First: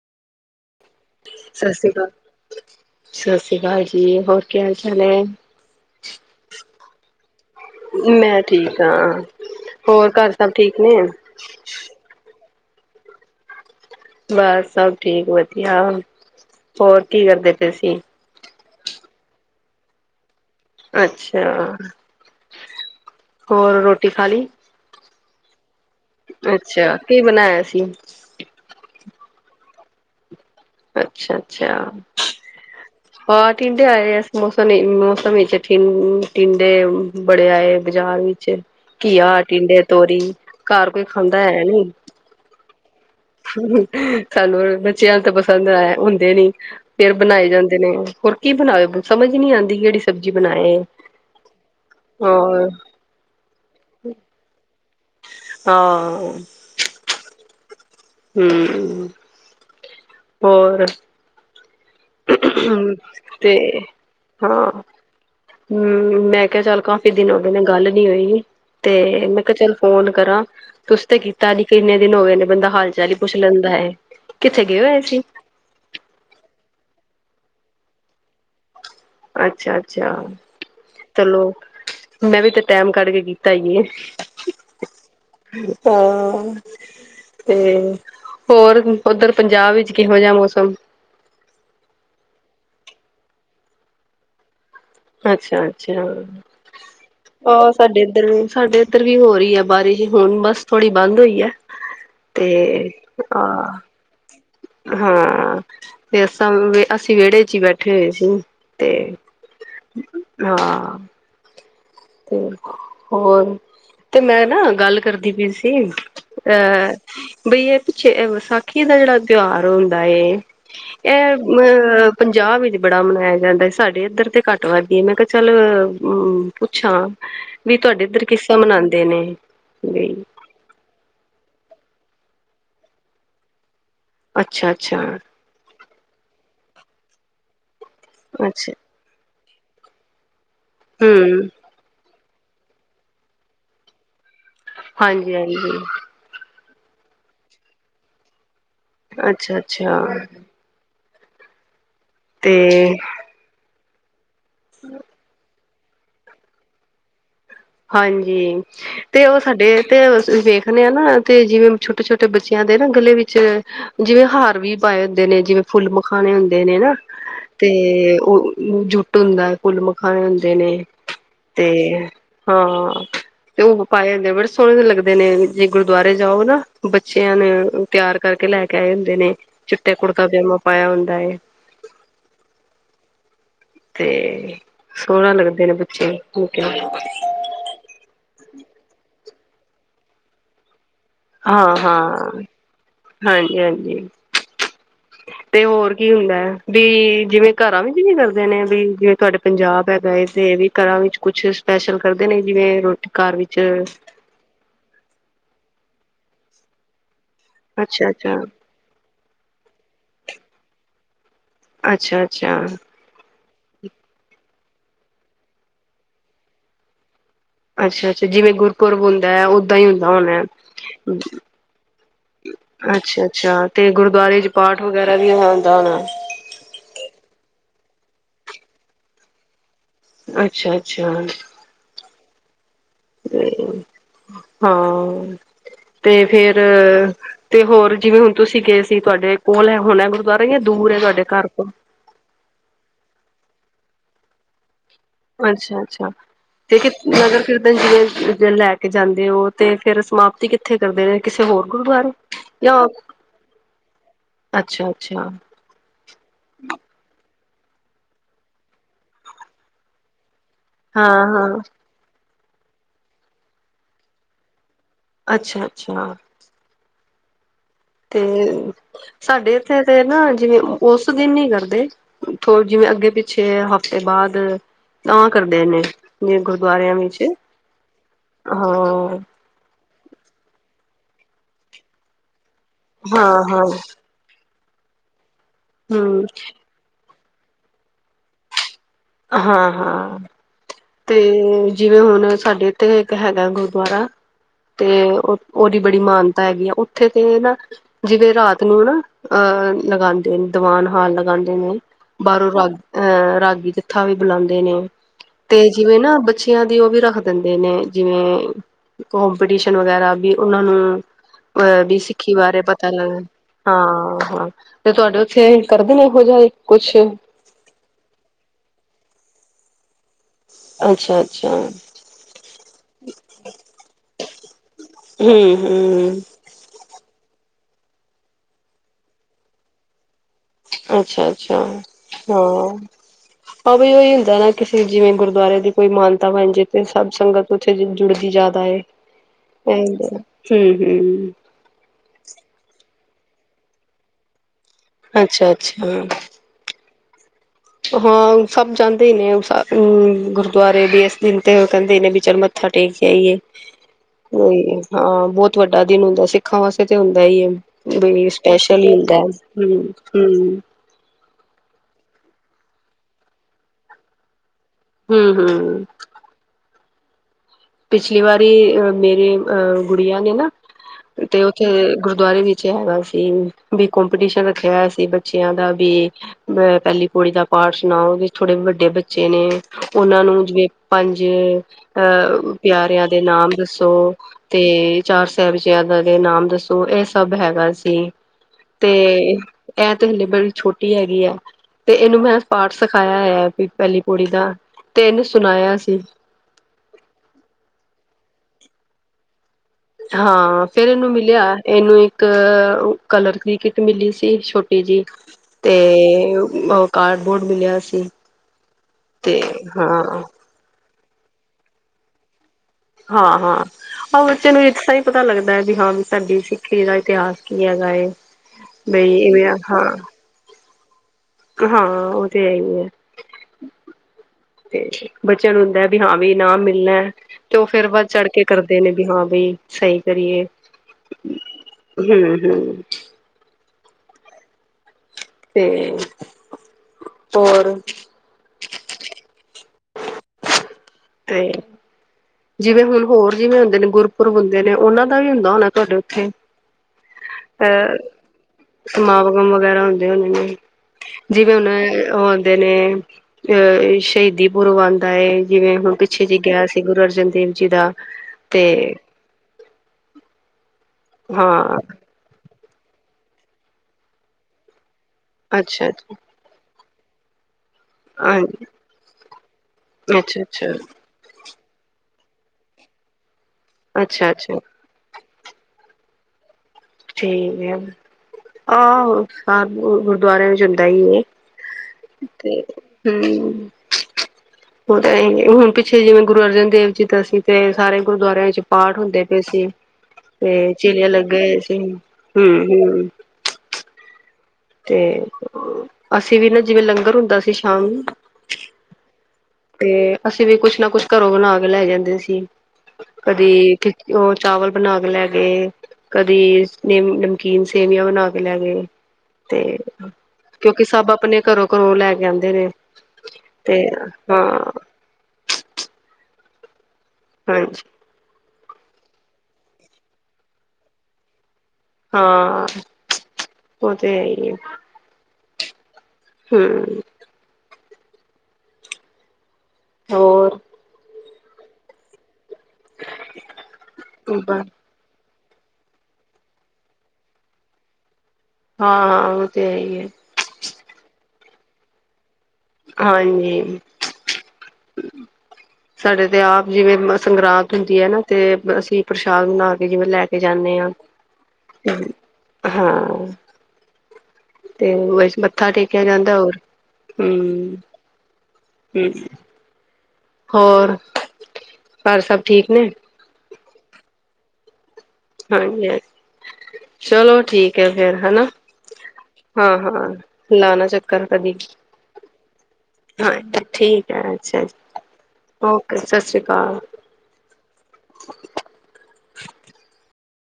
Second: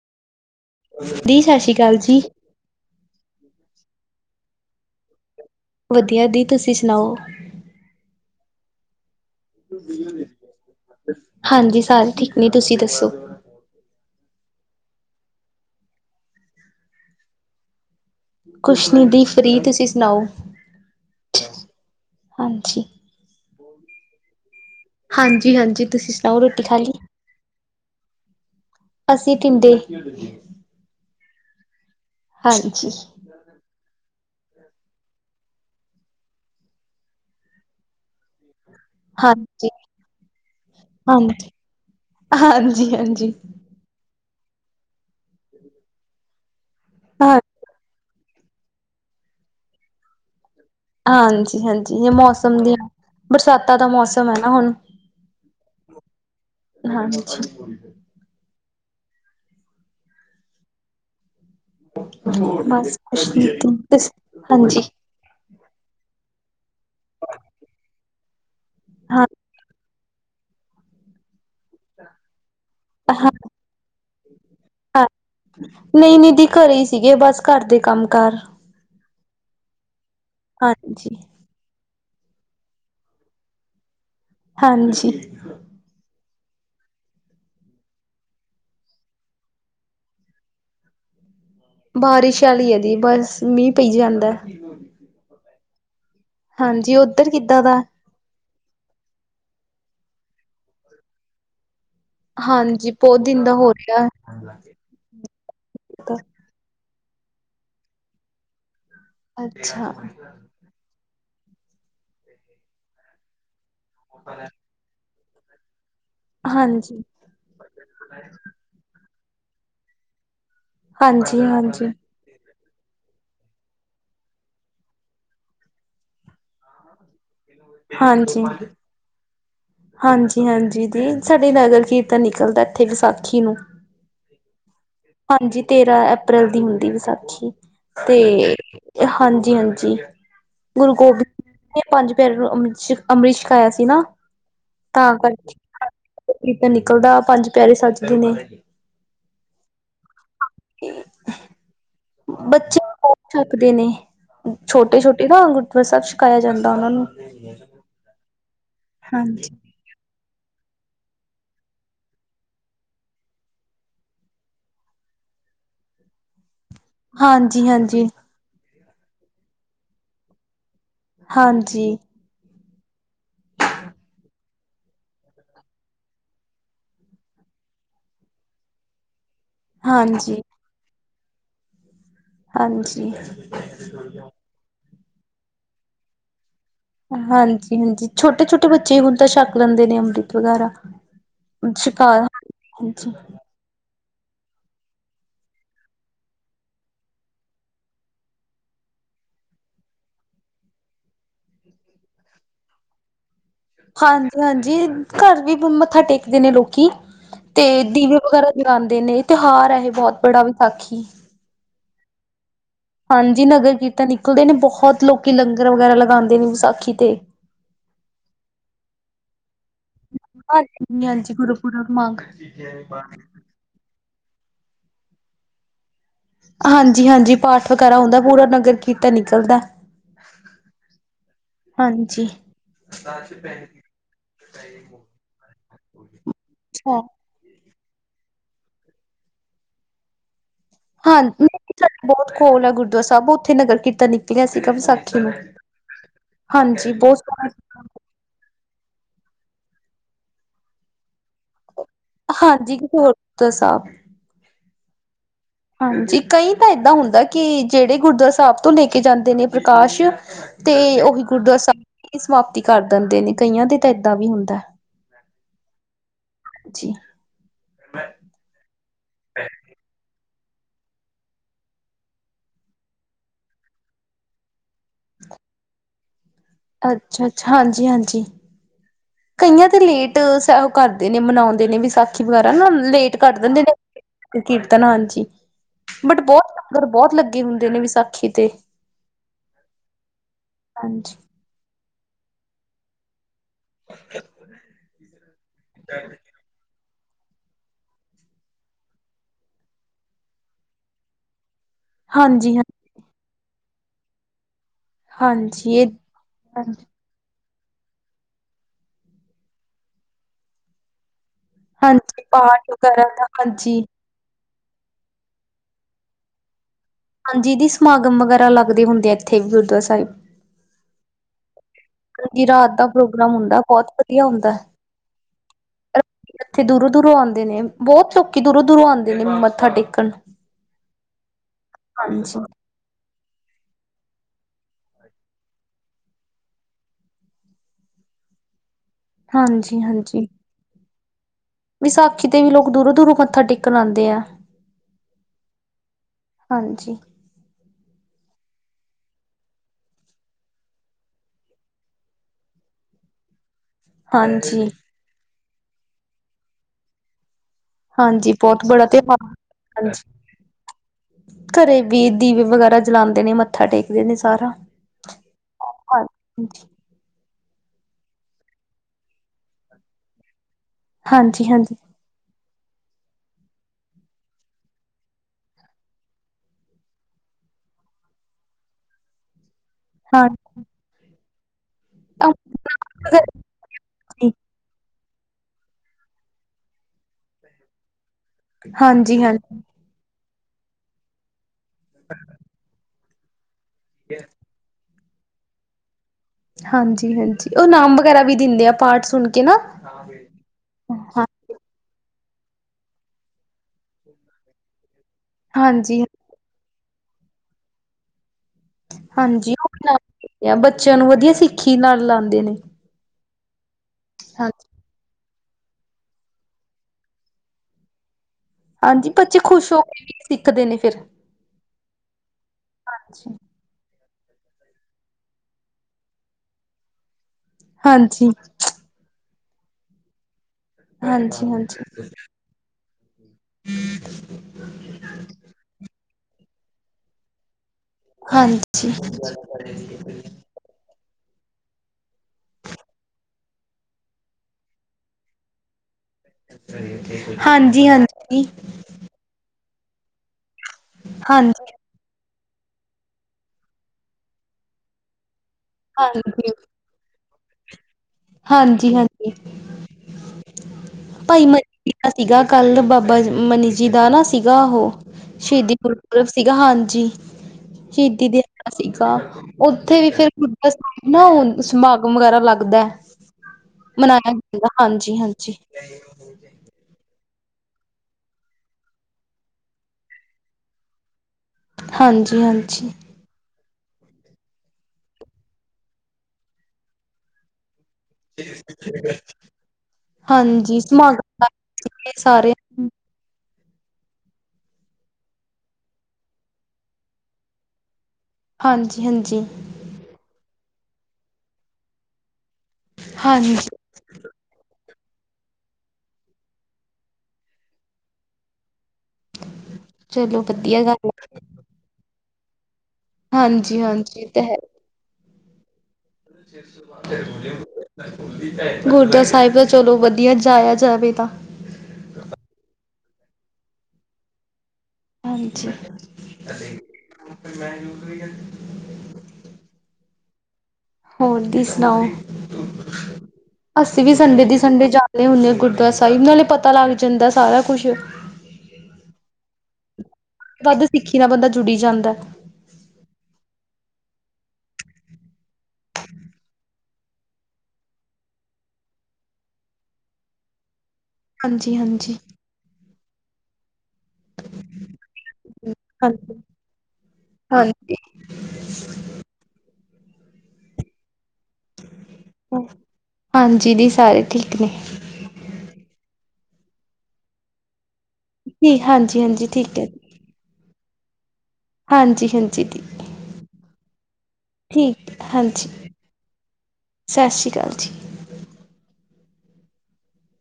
ਸਤਿ ਸ਼੍ਰੀ ਅਕਾਲ- ਸਤਿ ਸ੍ਰੀ ਅਕਾਲ ਜੀ ਹੋਰ ਕੀ ਹਾਲ ਚਾਲ ਹੈ? ਵਧੀਆ ਦੀ ਤੁਸੀਂ ਸੁਣਾਓ? ਮੈਂ ਠੀਕ ਹਾਂ। ਹੋਰ ਘਰ ਸਭ ਠੀਕ ਨੇ? ਨੀ, ਤੁਸੀ ਦੱਸੋ ਬੱਸ ਸਭ ਠੀਕ, ਵਦੀਆ ਹੋਰ ਕੀ ਕਰਦੇ ਪੇ ਸੀ। ਕੁਸ਼ ਨੀ ਦੀ ਫ੍ਰੀ ਤੁਸੀਂ ਸੁਣਾਓ। ਅੱਛਾ! ਹਾਂਜੀ! ਹੋਰ ਰੋਟੀ ਖਾ ਲਈ। ਹਾਂਜੀ- ਹਾਂਜੀ ਤੁਸੀਂ ਸੁਣਾਓ ਰੋਟੀ ਖਾ ਲਈ ਅੱਛਾ! ਕੀ ਬਣਾਇਆ ਸੀ? ਅਸੀਂ ਟਿੰਡੇ ਅੱਛਾ! ਅੱਛਾ ਹਾਂਜੀ। ਹਾਂ। ਟਿੰਡੇ ਆਏ ਇਸ ਮੌਸਮ- ਮੌਸਮ ਵਿਚ ਟਿੰਡੇ ਬੜੇ ਆਏ ਬਾਜ਼ਾਰ ਵਿੱਚ ਘੀਆ, ਹਾਂਜੀ ਟਿੰਡੇ, ਤੋਰੀ ਘਰ ਕੋਈ ਖਾਂਦਾ ਹੈ ਨੀ ਹਾਂਜੀ! ਹਾਂਜੀ ਸਾਨੂੰ ਬੱਚਿਆਂ ਤਾਂ ਪਸੰਦ ਆ ਹੁੰਦੇ ਨੀ ਫੇਰ ਹਾਂ ਬਣਾਏ ਜਾਂਦੇ ਨੇ। ਕੀ ਬਣਾਵੇ ਸਮਝ ਨੀ ਆਂਦੀ, ਕਿਹੜੀ ਸਬਜ਼ੀ ਬਣਾਏ। ਹਾਂਜੀ -ਹਾਂਜੀ ਇਹ ਮੌਸਮ ਹੋਰ ਦੀਆਂ ਬਰਸਾਤਾਂ ਦਾ ਮੌਸਮ ਹੈ ਨਾ ਹੁਣ ਹਾਂ ਹਾਂਜੀ-ਜੀ ਹਮਮ ਹੋਰ ਹ ਬਸ ਕੁਛ ਨੀ ਤੇ ਦੀ, ਹਾਂ ਹਾਂਜੀ ਹਮ ਮੈਂ ਕਿਹਾ ਚੱਲ ਕਾਫੀ ਦਿਨ ਹੋਗੇ ਗੱਲ ਨੀ ਹੋਈ ਹਾਂ ਤੇ ਚੱਲ ਫੋਨ ਕਰਾਂ। ਤੁਸੀ ਤੇ ਕੀਤਾ ਤਦ ਕਿੰਨੇ ਦਿਨ ਹੋ ਗਏ ਨੇ ਬੰਦਾ ਹਾਲ ਚਾਲ ਹੀ ਹਾਂ ਪੁੱਛ ਲੈਂਦਾ ਹੈ। ਕਿੱਥੇ ਗਏ ਹੋਏ ਹਾਂ ਸੀ? ਨਹੀਂ -ਨਹੀਂ ਘਰੇ ਹੀ ਸੀਗੇ। ਬੱਸ ਘਰ ਦੇ ਕੰਮ ਕਾਰ ਅੱਛਾ! ਅੱਛਾ ਹਾਂਜੀ ਚਲੋ। ਮੈਂ ਵੀ ਤੇ ਟੈਮ ਕੱਢ ਕੇ ਕੀਤਾ ਈ ਏ ਹਾਂਜੀ ਹਾਂ ਤੇ ਹੋਰ ਉੱਧਰ ਪੰਜਾਬ ਵਿੱਚ ਕਿਹੋ ਜਿਹਾ ਮੌਸਮ ਬਾਰੀਸ਼ ਵਾਲੀ ਦੀ ਬੱਸ ਮੀਂਹ ਪਈ ਜਾਂਦਾ ਹਾਂਜੀ ਉੱਧਰ ਕਿੱਦਾਂ ਉਹ ਦਾ ਸਾਡੇ ਏਧਰ ਵੀ ਅੱਛਾ, ਅੱਛਾ। ਸਾਡੇ ਇੱਧਰ ਵੀ ਹੋ ਰਹੀ ਹੈ ਬਾਰਿਸ਼ ਹੁਣ ਬਸ ਥੋੜੀ ਬੰਦ ਹੋਈ ਹੈ। ਤੇ ਹਾਂਜੀ ਬਹੁਤ ਦਿਨ ਦਾ ਹੋ ਆਹ ਰਿਹਾ ਹਾਂ ਤੇ ਅ ਅਸੀਂ ਵਿਹੜੇ ਚ ਹੀ ਬੈਠੇ ਹੋਏ ਸੀ ਤੇ ਅੱਛਾ। ਹਾਂ ਹੋਰ ਤੇ ਮੈਂ ਨਾ ਗੱਲ ਕਰਦੀ ਪਈ ਸੀ। ਅਹ ਹਾਂਜੀ ਬਈ ਇਹ ਪਿੱਛੇ ਵਿਸਾਖੀ ਦਾ ਜਿਹੜਾ ਤਿਉਹਾਰ ਹੁੰਦਾ ਏ ਇਹ ਹਾਂਜੀ ਹਾਂਜੀ ਅ ਪੰਜਾਬ ਵਿਚ ਬੜਾ ਮਨਾਇਆ ਜਾਂਦਾ ਸਾਡੇ ਇੱਧਰ ਤੇ ਘੱਟ ਵੱਧਦੀਏ ਮੈਂ ਕਿਹਾ ਚੱਲ ਹ ਛਾਂ ਵੀ ਤੁਹਾਡੇ ਇੱਧਰ ਹਾਂਜੀ ਕਿੱਸਾ ਮਨਾਉਂਦੇ ਨੇ ਵੀ ਹਾਂਜੀ ਹਾਂਜੀ ਦੀ ਸਾਡੇ ਨਗਰ ਕੀਰਤਨ ਨਿਕਲਦਾ ਇੱਥੇ ਵਿਸਾਖੀ ਨੂੰ ਅੱਛਾ, ਅੱਛਾ। ਹਾਂਜੀ ਤੇਹਰਾਂ ਅਪ੍ਰੈਲ ਦੀ ਹੁੰਦੀ ਵਿਸਾਖੀ ਤੇ ਅੱਛਾ ਹਾਂਜੀ, ਹਾਂਜੀ ਗੁਰੂ ਗੋਬਿੰਦ ਸਿੰਘ ਹੂੰ ਜੀ ਨੇ ਪੰਜ ਫਿਰ ਅੰਮ੍ਰਿਤ ਛਕਾਇਆ ਸੀ ਨਾ ਤਾਂ ਹਾਂਜੀ ਕਰਕੇ ਹਾਂਜੀ ਨਗਰ ਕੀਰਤਨ ਨਿਕਲਦਾ ਪੰਜ ਪਿਆਰੇ ਸੱਜਦੇ ਨੇ ਅੱਛਾ, ਅੱਛਾ। ਤੇ ਬੱਚੇ ਬਹੁਤ ਥੱਕਦੇ ਨੇ ਛੋਟੇ- ਛੋਟੇ ਕਿਹੜਾ ਅਮਿਤ ਛਕਾਇਆ ਜਾਂਦਾ ਉਹਨਾਂ ਨੂੰ ਹਾਂਜੀ! ਤੇ ਉਹ ਹਾਂਜੀ। ਸਾਡੇ ਤੇਸੀਂ ਵੇਖਣੇ ਹ ਨਾ ਤੇ ਜਿਵੇਂ ਛੋਟੇ -ਛੋਟੇ ਬੱਚਿਆਂ ਦੇ ਨਾ ਗਲੇ ਵਿੱਚ ਜਿਵੇਂ ਹਾਰ ਵੀ ਪਾਏ ਹੁੰਦੇ ਨੇ ਜਿਵੇਂ ਫੁੱਲ ਮਖਾਣੇ ਹੁੰਦੇ ਨੇ ਹੈ ਨਾ ਹਾਂਜੀ-ਹਾਂਜੀ, ਤੇ ਉਹ ਜੁੱਟ ਹੁੰਦਾ ਫੂਲ ਮਖਾਣੇ ਹੁੰਦੇ ਨੇ ਤੇ ਹਾਂਜੀ, ਹਾਂ ਤੇ ਉਹ ਪਾਏ ਹੁਦੇ ਬੜੇ ਸੋਹਣੇ ਲੱਗਦੇ ਨੇ ਜੇ ਗੁਰਦੁਆਰੇ ਜਾਓ ਨਾ ਬੱਚਿਆਂ ਨੇ ਤਿਆਰ ਕਰਕੇ ਲੈ ਕੇ ਆਏ ਹੁੰਦੇ ਨੇ ਚਿੱਟੇ ਕੁੜਤਾ ਹਾਂਜੀ। ਪਜਾਮਾ ਪਾਇਆ ਹੁੰਦਾ ਏ ਹਾਂਜੀ। ਤੇ ਸੋਹਣਾ ਲੱਗਦੇ ਨੇ ਬੱਚੇ ਹਾਂਜੀ- ਹਾਂਜੀ, ਛੋਟੇ- ਛੋਟੇ ਬੱਚੇ ਹੀ ਹੁਣ ਤਾਂ ਛੱਕ ਲੈਂਦੇ ਨੇ ਅੰਮ੍ਰਿਤ ਵਗੈਰਾ ਹਾਂ- ਛਕਾ ਹਾਂ, ਹਾਂਜੀ, ਹਾਂਜੀ-ਹਾਂਜੀ। ਤੇ ਹੋਰ ਕੀ ਹੁੰਦਾ ਹੈ। ਵੀ ਜਿਵੇਂ ਘਰਾਂ ਵਿਚ ਜਿਵੇਂ ਕਰਦੇ ਨੇ ਵੀ ਜਿਵੇਂ ਤੁਹਾਡੇ ਪੰਜਾਬ ਹੈਗਾ। ਇਹਥੇ ਵੀ ਘਰਾਂ ਵਿੱਚ ਕੁਛ ਸਪੈਸ਼ਲ ਕਰਦੇ ਨੇ ਜਿਵੇਂ ਰੋਟੀ ਘਰ ਵਿੱਚ ਹਾਂਜੀ- ਹਾਂਜੀ ਘਰ ਵੀ ਮੱਥਾ ਟੇਕਦੇ ਨੇ ਲੋਕੀ। ਤੇ ਅੱਛਾ ਦੀਵੇ ਅੱਛਾ ਵਗੈਰਾ ਜਾਂਦੇ ਨੇ ਤਿਉਹਾਰ ਇਹ ਬਹੁਤ ਬੜਾ ਵਿਸਾਖੀ। ਅੱਛਾ- ਅੱਛਾ। ਹਾਂਜੀ। ਨਗਰ ਕੀਰਤਨ ਨਿਕਲਦੇ ਨੇ ਬਹੁਤ ਲੋਕੀ ਲੰਗਰ ਵਗੈਰਾ ਲਗਾਉਂਦੇ ਨੇ ਵਿਸਾਖੀ ਤੇ। ਅੱਛਾ- ਅੱਛਾ ਜਿਵੇਂ ਗੁਰਪੁਰਬ ਹੁੰਦਾ ਹੈ। ਓਦਾਂ ਹੀ ਹੁੰਦਾ ਹੋਣਾ। ਠ ਅੱਛਾ [unintelligible] ਅੱਛਾ ਤੇ ਗੁਰਦੁਆਰੇ ਚ' ਪਾਠ ਵਗੈਰਾ ਵੀ ਹੁੰਦਾ ਹੋਣਾ। ਹਾਂਜੀ- ਹਾਂਜੀ। ਪਾਠ ਵਗੈਰਾ ਹੁੰਦਾ ਪੂਰਾ ਨਗਰ ਕੀਰਤਨ ਨਿਕਲਦਾ। ਅੱਛਾ- ਅੱਛਾ। ਹਾਂਜੀ। ਹਾਂ। ਤੇ ਫੇਰ ਅੱਛਾ। ਤੇ ਹੋਰ ਜਿਵੇਂ ਹੁਣ ਤੁਸੀਂ ਗਏ ਸੀ। ਤੁਹਾਡੇ ਕੋਲ ਹੈ ਹੁਣਾ ਗੁਰਦੁਆਰਾ ਜਾਂ ਦੂਰ ਹੈ ਹਾਂ ਤੁਹਾਡੇ ਘਰ ਤੋ ਸਾਡੇ ਬਹੁਤ ਕੋਲ ਆ ਗੁਰਦੁਆਰਾ ਸਾਹਿਬ ਉੱਥੇ ਨਗਰਕੀਰਤਨ ਨਿਕਲਿਆ ਸੀਗਾ। ਨੂੰ। ਅੱਛਾ- ਅੱਛਾ ਤੇ ਹਾਂਜੀ ਬਹੁਤ ਨਗਰ ਕੀਰਤਨ ਸੋਹਣਾ ਜ ਲੈ। ਤੇ ਜਾਂਦੇ ਉਹ ਤੇ ਫੇਰ ਸਮਾਪਤੀ ਕਿੱਥੇ ਕਰਦੇ ਨੇ ਕਿਸੇ ਹੋਰ ਗੁਰਦੁਆਰੇ ਹਾਂਜੀ। ਜਾਂ ਕਿਥੇ ਹੋਰ ਸਾਬ ਅੱਛਾ- ਅੱਛਾ। ਹਾਂਜੀ। ਕਈ ਤਾਂ ਇਦੇਦਾਂ ਹੁੰਦਾ ਕਿ ਜਿਹੜੇ ਗੁਰਦੁਆਰਾ ਸਾਹਿਬ ਤੋਂ ਲੈ ਕੇ ਜਾਂਦੇ ਨੇ ਪ੍ਰਕਾਸ਼ ਤੇ ਉਹੀ ਹਾਂ ਹਾਂ ਗੁਰਦੁਆਰਾ ਸਾਹਿਬ ਸਮਾਪਤੀ ਕਰ ਦਿੰਦੇ ਨੇ ਕਈਆਂ ਦੇ ਤਾਂ ਇਏਦਾਂ ਵੀ ਹੁੰਦਾ। ਅੱਛਾ-ਅੱਛਾ। ਜੀ। ਤੇ ਸਾਡੇ ਇੱਥੇ ਤੇ ਨਾ ਜਿਵੇਂ ਉਸ ਦਿਨ ਹੀ ਕਰਦੇ। ਜਿਵੇਂ ਅੱਗੇ- ਪਿੱਛੇ ਹਫ਼ਤੇ ਬਾਅਦ, ਤਾਂ ਕਰਦੇ ਨੇ। ਜ ਗੁਆਰਿਆਂ ਚ' ਅੱਛਾ-ਅੱਛਾ ਹਾਂਜੀ-ਹਾਂਜੀ। ਹਾਂ। ਕਈਆਂ ਤੇ ਲੇਟ ਸ ਉਹ ਕਰਦੇ ਨੇ ਮਨਾਉਂਦੇ ਨੇ ਵਿਸਾਖੀ ਵਗੈਰਾ। ਨਾ ਲੇਟ ਹਾਂ ਕਰ ਦਿੰਦੇ ਹਾਂ ਨੇ ਤੇ ਕੀਰਤਨ ਹਾਂਜੀ। ਬਟ ਹਮ ਬਹੁਤ ਲੰਗਰ ਬਹੁਤ ਲੱਗੇ ਹੁੰਦੇ ਨੇ ਵਿਸਾਖੀ ਤੇ। ਹਾਂ-ਹਾਂ। ਹਾਂਜੀ ਤੇ ਜਿਵੇਂ ਹੁਣ ਸਾਡੇ ਇੱਥੇ ਇੱਕ ਹੈਗਾ। ਗੁਰ ਦੁਾਰਰਾ। ਤੇ ਉਹਦੀ ਬੜੀ ਮਾਨਤਾ ਹੈਗੀ। ਆ ਉੱਥੇ ਤੇ ਨਾ ਜਿਵੇਂ ਰਾਤ ਨੂੰ ਨਾ ਅਹ ਲਗਾਉਂਦੇ ਦਵਾਨ ਹਾਲ ਲਗਾਉਂਦੇ ਨੇ। ਬਾਹਰੋਂ ਹਾਂਜੀ ਹਾਂ ਰਾਗੀ ਅਹ ਰਾਗੀ ਜਥਾ ਵੀ ਬੁਲਾਉਂਦੇ ਨੇ ਓਹ। ਤੇ ਹਾਂਜੀ ਇਹ ਜਿਵੇਂ ਨਾ ਬੱਚਿਆਂ ਦੀ ਉਹ ਵੀ ਰੱਖਦੇ ਦਿੰਦੇ ਨੇ ਜਿਵੇਂ ਕਪੀਟੀਸ਼ਨ ਵਗੈਰਾ ਵੀ ਉਹਨਾਂ ਨੂੰ ਅ ਵੀ ਹਾਂਜੀ ਸਿੱਖੀ ਬਾਰੇ ਪਾਠ ਪਤਾ ਵਗੈਰਾ ਲੱਗ। ਦਾ ਹਾਂਜੀ ਹਾਂ-ਹਾਂ। ਤੇ ਤੁਹਾਡੇ ਉੱਥੇ ਕਰਦੇ ਨੇ ਇਹੋ ਜਿਹੇ ਕੁਛ? ਹਾਂਜੀ। ਦੀ ਸਮਾਗਮ ਵਗੈਰਾ ਲੱਗਦੇ ਹੁੰਦੇ ਆ। ਇੱਥੇ ਵੀ ਗੁਰਦੁਆਰਾ ਸਾਹਿਬ। ਅੱਛਾ- ਅੱਛਾ। ਕਿਉਂਕਿ ਰਾਤ ਦਾ ਪ੍ਰੋਗਰਾਮ ਹੁੰਦਾ ਬਹੁਤ ਵਧੀਆ ਹੁੰਦਾ। ਹੁੰ, ਹੁੰ ਇਥੇ ਦੂਰੋਂ- ਦੂਰੋਂ ਆਉਂਦੇ ਨੇ ਬਹੁਤ ਲੋਕੀ ਦੂਰੋਂ- ਦੂਰੋਂ ਆਉਂਦੇ ਨੇ ਮੱਥਾ ਟੇਕਣ। ਅੱਛਾ-ਅੱਛਾ। ਹਾਂਜੀ ਹਾਂ। ਹਾਂਵੇ ਉਹੀ ਹੁੰਦਾ ਨਾ ਕਿਸੇ ਜਿਵੇਂ ਗੁਰਦੁਆਰੇ ਦੀ ਕੋਈ ਮਾਨਤਾ ਬਣ ਜਥ ਸਭ ਸੰਗਤ ਉਥੇ ਜੁੜਦੀ ਜ਼ਿਆਦਾ ਇਹ। ਹਾਂਜੀ ਹਮ ਹਾਂਜੀ ਹ ਵਿਸਾਖੀ ਤੇ ਵੀ ਲੋਕ ਦੂਰੋਂ-ਦੂਰੋਂ ਮੱਥਾ ਟੇਕਣ ਆਉਂਦੇ ਆ। ਅੱਛਾ-ਅੱਛਾ। ਹਾਂਜੀ। ਹਾਂ। ਸਭ ਜਾਂਦੇ ਹੀ ਨੇ। ਗੁਰਦੁਆਰੇ ਵੀ ਇਸ ਦਿਨ ਤੇ ਕਹਿੰਦੇ ਨੇ। ਬ ਚਰਮ ਮੱਥਾ ਟੇਕ ਆਈਏ। ਹਾਂਜੀ, ਉਹੀ ਹਾਂ ਬਹੁਤ ਵੱਡਾ ਦਿਨ ਹੁੰਦਾ ਸਿੱਖਾਂ ਵਾਸਤੇ ਤੇ ਹੁੰਦਾ ਹੀ ਹੈ। ਵੀ ਹਾਂਜੀ ਬਹੁਤ ਸਪੈਸ਼ਲ ਬੜਾ ਈ ਹੁੰਦਾ ਤਿਉਹਾਰ ਹਾਂਜੀ, ਹੂ-ਹੂੰ ਘਰੇ ਵੀ ਦੀਵੇ ਵਗੈਰਾ ਜਲਾਉਂਦੇ ਨੇ ਮੱਥਾ ਟੇਕਦੇ ਨੇ ਸਾਰਾ ਹੂੰ-ਹੂੰ [inaudible] ਪਿਛਲੀ ਵਾਰੀ ਮੇਰੇ ਅ ਗੁੜੀਆਂ ਨੇ ਨਾ ਤੇ ਹਾਂਜੀ, ਉੱਥੇ ਹਾਂਜੀ, ਗੁਰਦੁਆਰੇ ਵਿੱਚ ਬ ਸੀ ਵੀ ਕਪਟੀਸ਼ਨ ਰੱਖਿਆ ਹੋਇਆ ਸੀ ਬੱਚਿਆਂ ਦਾ ਵੀ ਅ ਪਹਿਲੀ ਪੌੜੀ ਦਾ ਪਾਠ ਸੁਣਾਓ ਥੋੜੇ ਵੱਡੇ ਬੱਚੇ ਨੇ ਉਹਨਾਂ ਹਾਂ ਨੂੰ ਜਿਵੇਂ ਪੰਜ [inaudible] ਪਿਆਰਿਆ ਦੇ ਨਾਮ ਦੱਸੋ। ਤੇ ਚਾਰ ਸਾਹਿਬਜ਼ਾਦਾ ਦੇ ਨਾਮ ਦੱਸੋ ਇਹ ਸਭ ਹੈਗਾ ਸੀ। ਤੇ ਹਾਂਜੀ, ਇਹ ਤੇ ਹਲੇ ਬੜੀ ਛੋਟੀ ਹੈਗੀ ਹੈਤੇ ਇਹਨੂੰ ਮੈਂ ਪਾਠ ਸਕ ਖਾਇਆ ਹੋਇਆ ਪਹਿਲੀ ਪੌੜੀ ਦਾ ਤੇ ਇਹਨੇ ਸੁਣਾਇਆ ਸੀ ਹਾਂਜੀ-ਹਾਂਜੀ ਉਹ ਇਨਾਮ ਵਗੈਰਾ ਵੀ ਦਿੰਦੇ ਆ ਪਾਠ ਸੁਣ ਕੇ ਨਾ। ਹਾਂ ਫਿਰ ਇਹਨੂੰ ਹਾਂ ਮਿਲਿਆ ਇਹਨੂੰ ਇੱਕ ਕਲਰ ਦੀ ਕਿੱਟ ਮਿਲੀ ਸੀ ਛੋਟੀ ਜਿਹੀ ਤੇ ਹਾਂਜੀ, ਓ ਕਾਰਡਬੋਰਡ ਮਿਲਿਆ ਸੀ। ਤੇ ਹਾਂਜੀ ਹਾਂ ਉਹ ਬੱਚਿਆਂ ਨੂੰ ਵਧੀਆ ਸਿੱਖੀ ਨਾਲ ਲਾਂਦੇ ਨੇ। ਹਾਂ-ਹਾਂ ਉਹ ਬੱਚਿਆਂ ਨੂੰ ਹਾਂਜੀ, ਏਕ ਸਾਈ ਪਤਾ ਲੱਗਦਾ ਹੈ ਵੀ ਹਾਂ ਵੀ ਸਾਡੀੇ ਸਿੱਖੀ ਦਾ ਇਤਿਹਾਸ ਕੀ ਹੈਗਾ ਹੈ। ਹਾਂਜੀ ਬੱਚੇ ਖੁਸ਼ ਹੋ ਕੇ ਸਿੱਖਦੇ ਨੇ ਫਿਰ ਹਾਂ ਓ ਤੇ ਹੈ ਹੀ ਐ। ਹਾਂਜੀ, ਤੇ ਬੱਚਿਆਂ ਨੂੰ ਹੁੰਦਾ ਵੀ ਹਾਂ ਵੀ ਇਨਾਮ ਮਿਲਣੇ। ਤੇ ਓ ਫੇਰ ਵਧ ਚੜ੍ਹ ਹਾਂਜੀ, ਕੇ ਕਰਦੇ ਨੇ ਵੀ ਹਾਂ ਬਈ ਸਈ ਕਰੀਏ। ਹਾਂਜੀ, ਹਾਂਜੀ, ਹੂੰ-ਹੂੰ ਤੇ ਹੋਰ ਹਾਂਜੀ [inaudible] ਤੇ ਜਿਵੇਂ ਹੁਣ ਹੋਰ ਜਿਵੇਂ ਹੁੰਦੇ ਨੇ ਗੁਰਪੁਰਬ ਹੁੰਦੇ ਨੇ ਓਨਾਂ ਦਾ ਵੀ ਹੁੰਦਾ ਹੋਣਾ ਤੁਹਾਡੇ ਉੱਥੇ ਅਹ ਹਾਂਜੀ-ਹਾਂਜੀ ਸਮਾਗਮ ਵਗੈਰਾ ਹੁੰਦੇ ਹੋਣੇ ਨੇ ਜਿਵੇਂ ਹੁਨ ਹਾਂਜੀ ਓ ਵੇਲੇ ਅਹ ਸ਼ਹੀਦੀ ਪੁਰਬ ਆਂਦਾ ਏ ਜਿਵੇਂ ਹੁਣ ਪਿੱਛੇ ਜੀ ਹਾਂਜੀ ਗਿਆ ਸੀ ਗੁਰੂ ਅਰਜ ਜਨ ਦੇਵ ਜੀ ਦਾ। ਤੇ ਹਾਂਜੀ-ਹਾਂਜੀ ਭਾਈ ਹਾਂ ਮਤੀ ਸੀਗਾ ਕੱਲ ਬਾਬਾ ਮਨੀ ਜੀ ਦਾ ਨਾ ਸੀਗਾ ਉਹ ਸ਼ਹੀਦੀ ਅੱਛਾ ਅੱਛਾ ਪੁਰਬ ਸੀਗਾ ਹਾਂਜੀ ਸ਼ੀਦੀ ਹਾਂਜੀ ਦਿਹਾੜਾ ਸੀਗਾ ਓਥੇ ਵੀ ਫਿਰ ਅੱਛਾ ਅੱਛਾ ਬਸ ਨਾ ਹੁਣ ਸਮਾਗਮ ਵਗੈਰਾ ਲੱਗਦਾ ਅੱਛਾ ਮਨਾਇਆ ਅੱਛਾ ਜਾਂਦਾ ਹਾਂਜੀ-ਹਾਂਜੀ। ਠੀਕ ਏ ਆਹ ਸ ਗੁਰਦੁਆਰਿਆਂ ਵਿੱਚ ਹੁੰਦਾ ਈ ਏ। ਹਾਂਜੀ-ਹਾਂਜੀ ਹੂੰ [inaudible] ਹੁਣ ਇਹ ਈ ਏ ਹੁਣ ਪਿੱਛੇ ਜਿਵੇਂ ਗੁਰੂ ਅਰਜਨ ਦੇਵ ਜੀ ਦਾ ਸੀ। ਤੇ ਸਾਰੇ ਗੁਰਦੁਆਰਿਆਂ ਵਿੱਚ ਪਾਠ ਹੁੰਦੇ ਪਏ ਸੀ ਤੇ ਹਾਂਜੀ ਚੀਲਿਆਂ ਲੱਗੇ। ਸਮਾਗਮ ਸੀਗੇ ਸਾਰੇ ਹੂੰ-ਹੂੰ ਤੇ ਅਸੀਂ ਵੀ ਨਾ ਜਿਵੇਂ ਲੰਗਰ ਹੁੰਦਾ ਸੀ ਸ਼ਾਮ ਨੂੰ ਹਾਂਜੀ-ਹਾਂਜੀ ਤੇ ਅਸੀਂ ਵੀ ਕੁੱਛ ਨਾ ਕੁੱਛ ਘਰੋਂ ਬਣਾ ਕੇ ਲੈ ਜਾਂਦੇ ਸੀ ਹਾਂਜੀ ਕਦੀ ਓ ਚਾਵਲ ਬਣਾ ਕੇ ਲੈਗੇ। ਕਦੀ ਨਿ ਨਮਕੀਨ ਸੇਵੀਆਂ ਬਣਾ ਕੇ ਲੈਗੇ। ਤੇ ਚਲੋ ਕਿਉਂਕਿ ਵਧੀਆ ਗੱਲ ਸਭ ਆਪਣੇ ਘਰੋਂ-ਘਰੋਂ ਲੈ ਕੇ ਆਂਦੇ ਰਹੇ। ਹਾਂਜੀ-ਹਾਂਜੀ ਏ ਤੇ ਹੈ। [unintelligible] ਹਾਂਜੀ ਗੁਰਦੁਆਰਾ ਸਾਇਬ ਦਾ ਚਲੋ ਵਧੀਆ ਜਾਇਆ ਜਾਵੇ ਤਾਂ। ਹਾਂ ਓ ਤੇ ਹੈ ਈ ਐ। ਹਾਂਜੀ। ਹੋਰ? ਹੋਰ ਤੀ ਸੁਣਾਓ ਅਸੀਂ ਵੀ ਸੰਡੇ ਦੀ ਸੰਡੇ ਜਾ ਨੇ ਹੁੰਨੇ ਆ ਗੁਰਦੁਆਰਾ ਸਾਇਬ ਨਾਲੇ ਪਤਾ ਲੱਗ ਜਾਂਦਾ ਸਾਰਾ ਕੁੱਛ। ਹਾਂ-ਹਾਂ ਓ ਤੇ ਹੈ ਈ ਏ। ਵੱਧ ਸਿੱਖੀ ਨਾਲ ਬੰਦਾ ਜੁੜੀ ਜਾਂਦੈ। ਹਾਂਜੀ ਸਾਡੇ ਤੇ ਆਪ ਜਿਵੇਂ ਸੰਗਰਾਂਦ ਹੁੰਦੀ ਐ ਨਾ ਤੇ ਅਸੀਂ ਪ੍ਰਸ਼ਾਦ ਬਨਾ ਕੇ ਜਿਵੇਂ ਲੈ ਕੇ ਜਾਂਨੇ ਆ। ਹਾਂਜੀ-ਹਾਂਜੀ ਹਾਂ। ਤੇ ਬਸ ਮੱਥਾ ਟੇਕਿਆ ਹਾਂਜੀ ਜਾਂਦਾ ਹੋਰ ਹੂੰ। ਹਾਂਜੀ ਹੂੰ ਹੋਰ ਪਰ ਸਭ ਠੀਕ ਨੇ? ਹਾਂਜੀ ਦੀ ਸਾਰੇ ਠੀਕ ਨੇ। ਹਾਂਜੀ ਚਲੋ ਠੀਕ ਐ ਫੇਰ ਹਨਾ ਜੀ ਹਾਂਜੀ ਹਾਂਜੀ ਠੀਕ ਹਾਂ-ਹਾਂ ਲਾਨਾ ਚੱਕਰ ਕਦੀ। ਹਾਂਜੀ-ਹਾਂਜੀ ਦੀ। ਹਾਂਜੀ ਠੀਕ ਐ ਅੱਛਾ ਜ ਠੀਕ ਓਕੇ ਸਤਿ ਸ੍ਰੀ ਕਾਲ। ਸਸੀ ਕਾਲ ਜੀ।